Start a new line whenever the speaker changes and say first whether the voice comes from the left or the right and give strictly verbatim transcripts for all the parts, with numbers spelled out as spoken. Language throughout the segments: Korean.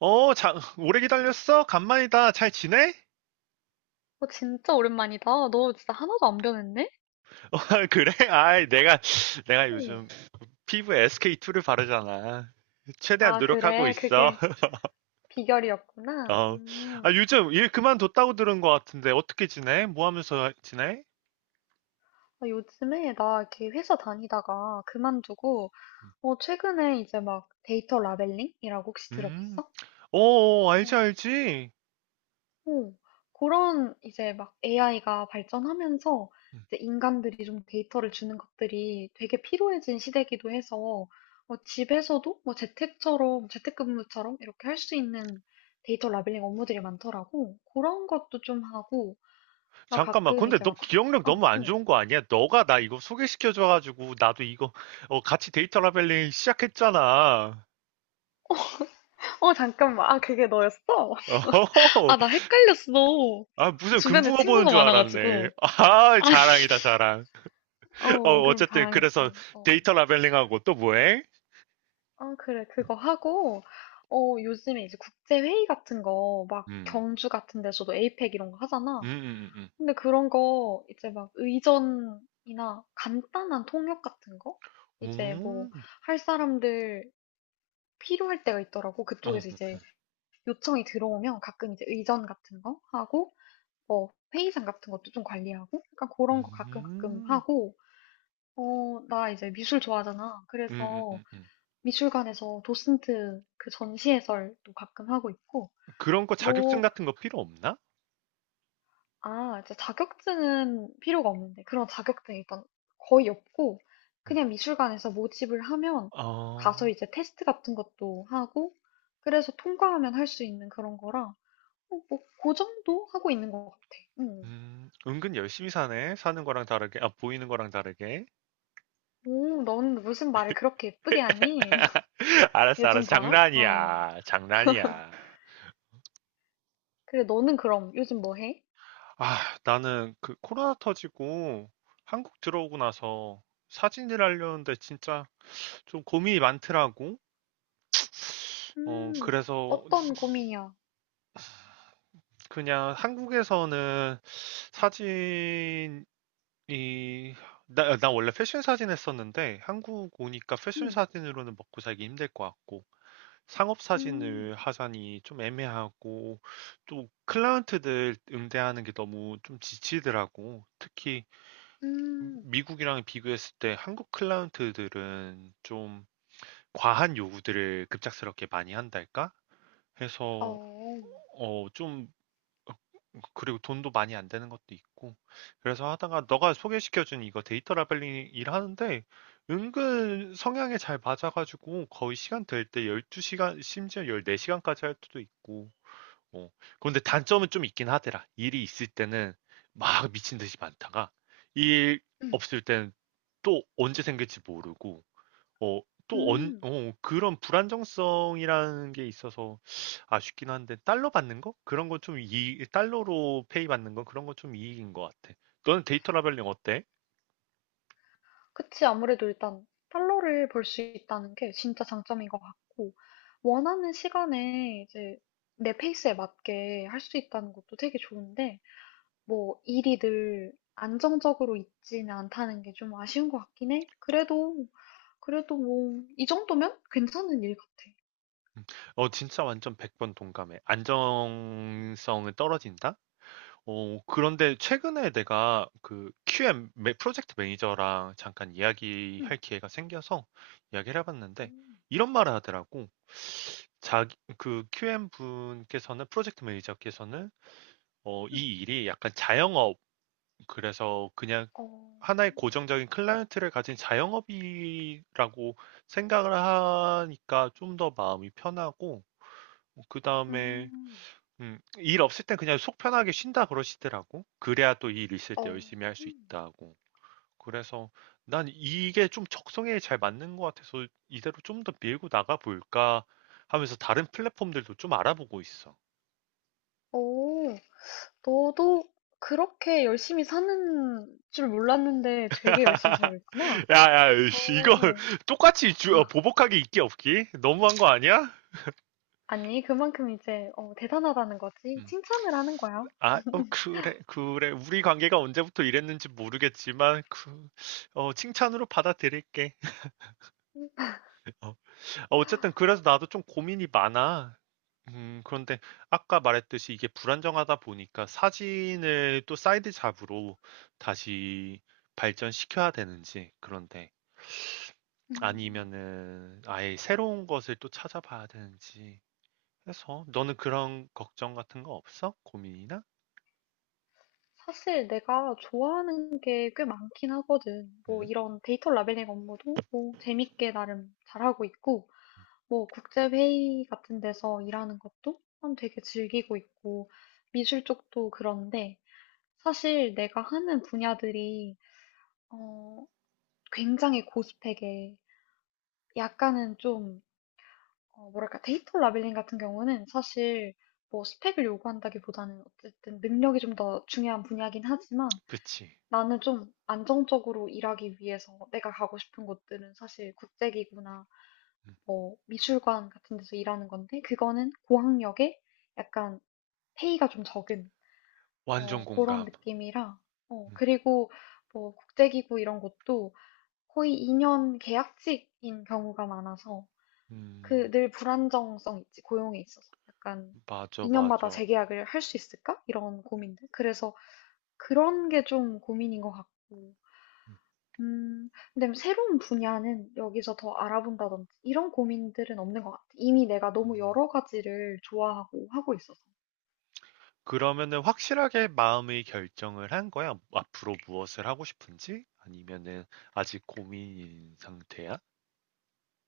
right: 어, 자, 오래 기다렸어? 간만이다. 잘 지내?
left: 어, 진짜 오랜만이다. 너 진짜 하나도 안 변했네?
right: 어, 그래? 아이, 내가, 내가
left: 응.
right: 요즘 피부에 에스케이투를 바르잖아. 최대한
left: 아,
right: 노력하고
left: 그래.
right: 있어.
left: 그게 비결이었구나.
right: 어, 아,
left: 음.
right: 요즘 일 그만뒀다고 들은 것 같은데, 어떻게 지내? 뭐 하면서 지내?
left: 아, 요즘에 나 이렇게 회사 다니다가 그만두고, 어, 최근에 이제 막 데이터 라벨링이라고 혹시
right: 음,
left: 들어봤어?
right: 어, 어, 알지, 알지.
left: 오, 그런 이제 막 에이아이가 발전하면서 이제 인간들이 좀 데이터를 주는 것들이 되게 필요해진 시대이기도 해서 뭐 집에서도 뭐 재택처럼, 재택근무처럼 이렇게 할 수 있는 데이터 라벨링 업무들이 많더라고. 그런 것도 좀 하고, 나
right: 잠깐만,
left: 가끔
right: 근데
left: 이제
right: 너
left: 막, 국-
right: 기억력
left: 어,
right: 너무 안
left: 어.
right: 좋은 거 아니야? 너가 나 이거 소개시켜줘가지고, 나도 이거, 어, 같이 데이터 라벨링 시작했잖아.
left: 어, 잠깐만. 아, 그게 너였어?
right: 어,
left: 아, 나 헷갈렸어.
right: 아, 무슨
left: 주변에
right: 금붕어 보는
left: 친구가
right: 줄 알았네.
left: 많아가지고.
right: 아, 자랑이다, 자랑. 어,
left: 어, 그럼
right: 어쨌든, 그래서
left: 바랑이지. 어.
right: 데이터 라벨링하고 또 뭐해?
left: 아, 그래. 그거 하고, 어, 요즘에 이제 국제회의 같은 거, 막
right: 음,
left: 경주 같은 데서도 에이펙 이런 거 하잖아.
right: 음, 음,
left: 근데 그런 거, 이제 막 의전이나 간단한 통역 같은 거? 이제 뭐,
right: 음, 음.
left: 할 사람들 필요할 때가 있더라고.
right: 오, 어,
left: 그쪽에서
right: 어,
left: 이제
right: 어.
left: 요청이 들어오면 가끔 이제 의전 같은 거 하고, 뭐, 회의장 같은 것도 좀 관리하고, 약간
right: 음,
left: 그런 거 가끔 가끔
right: 음,
left: 하고, 어, 나 이제 미술 좋아하잖아.
right: 음,
left: 그래서
right: 음, 음.
left: 미술관에서 도슨트 그 전시 해설도 가끔 하고 있고,
right: 그런 거 자격증
left: 뭐,
right: 같은 거 필요 없나?
left: 아, 이제 자격증은 필요가 없는데, 그런 자격증이 일단 거의 없고,
right: 음.
left: 그냥 미술관에서 모집을 하면 가서
right: 어,
left: 이제 테스트 같은 것도 하고, 그래서 통과하면 할 수 있는 그런 거라, 어, 뭐, 그 정도 하고 있는 것 같아. 응.
right: 음, 은근 열심히 사네. 사는 거랑 다르게, 아, 보이는 거랑 다르게.
left: 오, 넌 무슨 말을 그렇게 예쁘게 하니? 얘
right: 알았어,
left: 좀
right: 알았어.
left: 봐라? 아유.
right: 장난이야. 장난이야.
left: 그래, 너는 그럼 요즘 뭐 해?
right: 아, 나는 그 코로나 터지고 한국 들어오고 나서 사진을 하려는데 진짜 좀 고민이 많더라고. 어,
left: 음,
right: 그래서
left: 어떤 고민이야?
right: 그냥 한국에서는 사진이, 나, 나 원래 패션 사진 했었는데 한국 오니까 패션
left: 음,
right: 사진으로는 먹고 살기 힘들 것 같고 상업
left: 음.
right: 사진을 하자니 좀 애매하고 또 클라이언트들 응대하는 게 너무 좀 지치더라고. 특히
left: 음,
right: 미국이랑 비교했을 때 한국 클라이언트들은 좀 과한 요구들을 급작스럽게 많이 한달까? 해서
left: 어,
right: 어 좀 그리고 돈도 많이 안 되는 것도 있고 그래서 하다가 너가 소개시켜준 이거 데이터 라벨링 일하는데 은근 성향에 잘 맞아가지고 거의 시간 될 때 열두 시간 심지어 열네 시간까지 할 때도 있고 어. 그런데 단점은 좀 있긴 하더라. 일이 있을 때는 막 미친 듯이 많다가 일
left: 음,
right: 없을 때는 또 언제 생길지 모르고 어, 또 언,
left: 음.
right: 어, 그런 불안정성이라는 게 있어서 아쉽긴 한데 달러 받는 거? 그런 건 좀 이, 달러로 페이 받는 건 그런 건 좀 이익인 것 같아. 너는 데이터 라벨링 어때?
left: 그치. 아무래도 일단 달러를 벌 수 있다는 게 진짜 장점인 것 같고, 원하는 시간에 이제 내 페이스에 맞게 할 수 있다는 것도 되게 좋은데, 뭐 일이 늘 안정적으로 있지는 않다는 게 좀 아쉬운 것 같긴 해. 그래도, 그래도 뭐, 이 정도면 괜찮은 일 같아.
right: 음. 어, 진짜 완전 백 번 동감해. 안정성은 떨어진다? 어, 그런데 최근에 내가 그 큐엠 매- 프로젝트 매니저랑 잠깐 이야기할
left: 음,
right: 기회가 생겨서 이야기를 해봤는데
left: 음,
right: 이런 말을 하더라고. 자기 그 큐엠 분께서는 프로젝트 매니저께서는 어,
left: 음,
right: 이 일이 약간 자영업 그래서 그냥
left: 어,
right: 하나의 고정적인 클라이언트를 가진 자영업이라고 생각을 하니까 좀 더 마음이 편하고 그 다음에
left: 음,
right: 음, 일 없을 땐 그냥 속 편하게 쉰다 그러시더라고. 그래야 또 일 있을 때
left: 어,
right: 열심히 할 수
left: 음,
right: 있다고. 그래서 난 이게 좀 적성에 잘 맞는 것 같아서 이대로 좀 더 밀고 나가 볼까 하면서 다른 플랫폼들도 좀 알아보고 있어.
left: 오. 너도 그렇게 열심히 사는 줄 몰랐는데 되게 열심히 살고 있구나.
right: 야, 야, 씨, 이거
left: 어,
right: 똑같이 주- 어, 보복하기 있기 없기? 너무한 거 아니야?
left: 아니, 그만큼 이제 어, 대단하다는 거지.
right: 음.
left: 칭찬을 하는 거야.
right: 아, 어, 그래, 그래. 우리 관계가 언제부터 이랬는지 모르겠지만, 그, 어, 칭찬으로 받아들일게. 어, 어쨌든 그래서 나도 좀 고민이 많아. 음, 그런데 아까 말했듯이 이게 불안정하다 보니까 사진을 또 사이드 잡으로 다시 발전시켜야 되는지, 그런데
left: 음,
right: 아니면은 아예 새로운 것을 또 찾아봐야 되는지 해서 너는 그런 걱정 같은 거 없어? 고민이나?
left: 사실 내가 좋아하는 게 꽤 많긴 하거든. 뭐
right: 음,
left: 이런 데이터 라벨링 업무도 뭐 재밌게 나름 잘하고 있고, 뭐 국제회의 같은 데서 일하는 것도 참 되게 즐기고 있고, 미술 쪽도 그런데 사실 내가 하는 분야들이 어, 굉장히 고스펙에 약간은 좀 어, 뭐랄까 데이터 라벨링 같은 경우는 사실 뭐 스펙을 요구한다기보다는 어쨌든 능력이 좀 더 중요한 분야긴 하지만
right: 그치.
left: 나는 좀 안정적으로 일하기 위해서 내가 가고 싶은 곳들은 사실 국제기구나
right: 음,
left: 뭐 미술관 같은 데서 일하는 건데 그거는 고학력에 약간 페이가 좀 적은
right: 완전
left: 어, 그런
right: 공감.
left: 느낌이라 어,
right: 음,
left: 그리고 뭐 국제기구 이런 것도 거의 이 년 계약직인 경우가 많아서 그
right: 음,
left: 늘 불안정성 있지, 고용에 있어서. 약간
right: 맞아,
left: 이 년마다
right: 맞아.
left: 재계약을 할 수 있을까? 이런 고민들. 그래서 그런 게 좀 고민인 것 같고. 음, 근데 새로운 분야는 여기서 더 알아본다든지 이런 고민들은 없는 것 같아. 이미 내가 너무
right: 음.
left: 여러 가지를 좋아하고 하고 있어서.
right: 그러면은 확실하게 마음의 결정을 한 거야? 앞으로 무엇을 하고 싶은지? 아니면은 아직 고민인 상태야?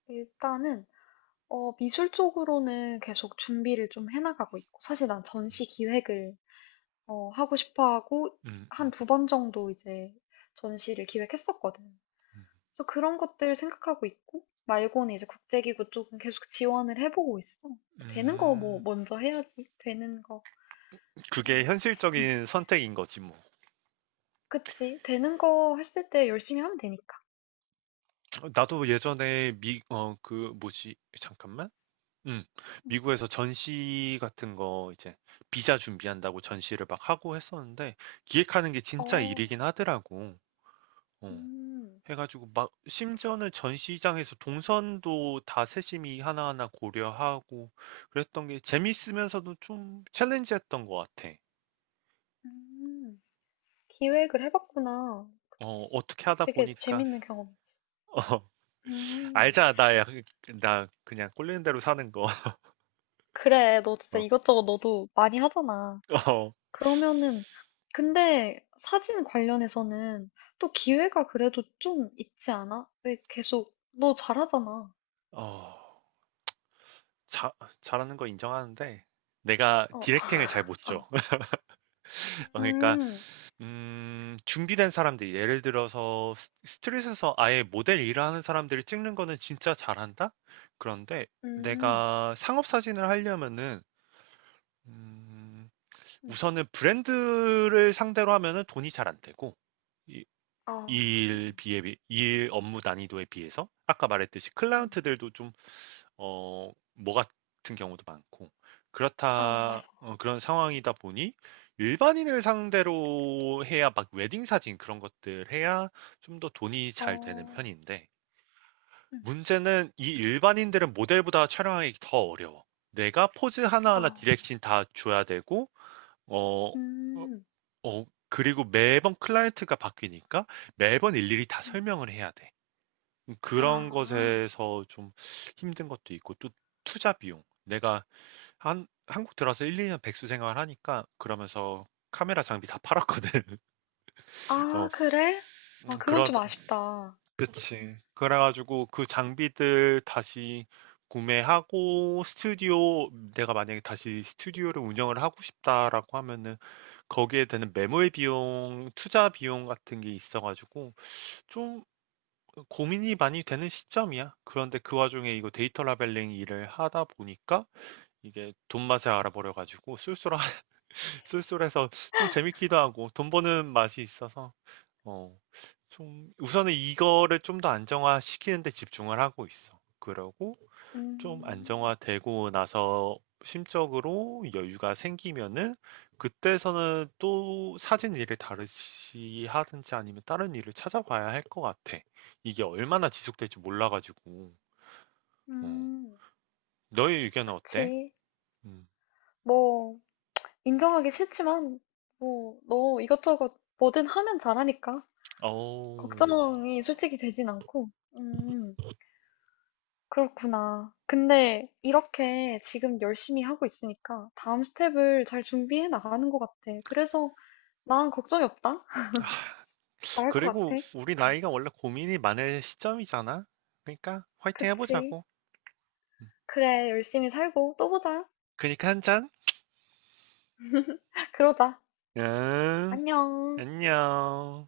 left: 일단은 어, 미술 쪽으로는 계속 준비를 좀 해나가고 있고, 사실 난 전시 기획을 어, 하고 싶어 하고
right: 음,
left: 한
right: 음,
left: 두 번 정도 이제 전시를 기획했었거든.
right: 음.
left: 그래서 그런 것들 생각하고 있고, 말고는 이제 국제기구 쪽은 계속 지원을 해보고 있어. 되는 거 뭐
right: 음,
left: 먼저 해야지. 되는 거.
right: 그게
left: 음.
right: 현실적인 선택인 거지, 뭐.
left: 그치. 되는 거 했을 때 열심히 하면 되니까.
right: 나도 예전에 미, 어, 그, 뭐지, 잠깐만. 음,
left: 음.
right: 미국에서 전시 같은 거 이제 비자 준비한다고 전시를 막 하고 했었는데 기획하는 게 진짜
left: 어,
right: 일이긴 하더라고. 어.
left: 음,
right: 해가지고 막
left: 그치.
right: 심지어는 전시장에서 동선도 다 세심히 하나하나 고려하고 그랬던 게 재밌으면서도 좀 챌린지했던 것 같아.
left: 음, 기획을 해봤구나.
right: 어,
left: 그치.
right: 어떻게 하다
left: 되게
right: 보니까
left: 재밌는 경험이지.
right: 어,
left: 음,
right: 알잖아 나, 약- 나 그냥 꼴리는 대로 사는 거.
left: 그래. 너 진짜
right: 어,
left: 이것저것 너도 많이 하잖아.
right: 어,
left: 그러면은 근데 사진 관련해서는 또 기회가 그래도 좀 있지 않아? 왜 계속 너 잘하잖아.
right: 어, 자, 잘하는 거 인정하는데 내가
left: 어,
right: 디렉팅을 잘 못
left: 어.
right: 줘. 그러니까
left: 음,
right: 음 준비된 사람들이 예를 들어서 스 스트릿에서 아예 모델 일을 하는 사람들이 찍는 거는 진짜 잘한다? 그런데
left: 음,
right: 내가 상업 사진을 하려면은 음
left: 음.
right: 우선은 브랜드를 상대로 하면은 돈이 잘 안 되고 이
left: 어,
right: 일 비에 비 일 업무 난이도에 비해서 아까 말했듯이
left: 음.
right: 클라이언트들도 좀 어, 뭐 같은 경우도 많고.
left: 어,
right: 그렇다, 어, 그런 상황이다 보니 일반인을 상대로 해야 막 웨딩 사진 그런 것들 해야 좀 더 돈이 잘 되는
left: 어,
right: 편인데
left: 음,
right: 문제는 이 일반인들은 모델보다 촬영하기 더 어려워. 내가 포즈
left: 어,
right: 하나하나 디렉션 다 줘야 되고, 어, 어,
left: 음,
right: 어, 그리고 매번 클라이언트가 바뀌니까 매번 일일이 다
left: 음.
right: 설명을 해야 돼. 그런
left: 아,
right: 것에서 좀 힘든 것도 있고, 또 투자 비용. 내가 한 한국 들어와서 일이 년 백수 생활 하니까 그러면서 카메라 장비 다 팔았거든. 어
left: 아, 그래? 아,
right: 음
left: 그건 좀
right: 그러다
left: 아쉽다.
right: 그치. 그래 가지고 그 장비들 다시 구매하고 스튜디오 내가 만약에 다시 스튜디오를 운영을 하고 싶다라고 하면은 거기에 드는 매몰 비용, 투자 비용 같은 게 있어 가지고 좀 고민이 많이 되는 시점이야. 그런데 그 와중에 이거 데이터 라벨링 일을 하다 보니까 이게 돈맛에 알아버려 가지고 쏠쏠한 쏠쏠해서 좀 재밌기도 하고 돈 버는 맛이 있어서 어, 좀 우선은 이거를 좀 더 안정화시키는 데 집중을 하고 있어. 그러고 좀
left: 음,
right: 안정화되고 나서 심적으로 여유가 생기면은 그때서는 또 사진 일을 다르시 하든지 아니면 다른 일을 찾아봐야 할 것 같아. 이게 얼마나 지속될지 몰라가지고. 어.
left: 음,
right: 너의 의견은 어때?
left: 그치.
right: 음.
left: 뭐, 인정하기 싫지만, 뭐, 너 이것저것 뭐든 하면 잘하니까.
right: 어
left: 걱정이 솔직히 되진 않고. 음, 그렇구나. 근데 이렇게 지금 열심히 하고 있으니까 다음 스텝을 잘 준비해 나가는 것 같아. 그래서 난 걱정이 없다. 잘할 것
right: 그리고
left: 같아.
right: 우리
left: 음,
right: 나이가 원래 고민이 많을 시점이잖아. 그러니까 화이팅
left: 그치.
right: 해보자고.
left: 그래, 열심히 살고 또 보자.
right: 그니까 한 잔.
left: 그러자.
right: 응,
left: 안녕.
right: 안녕.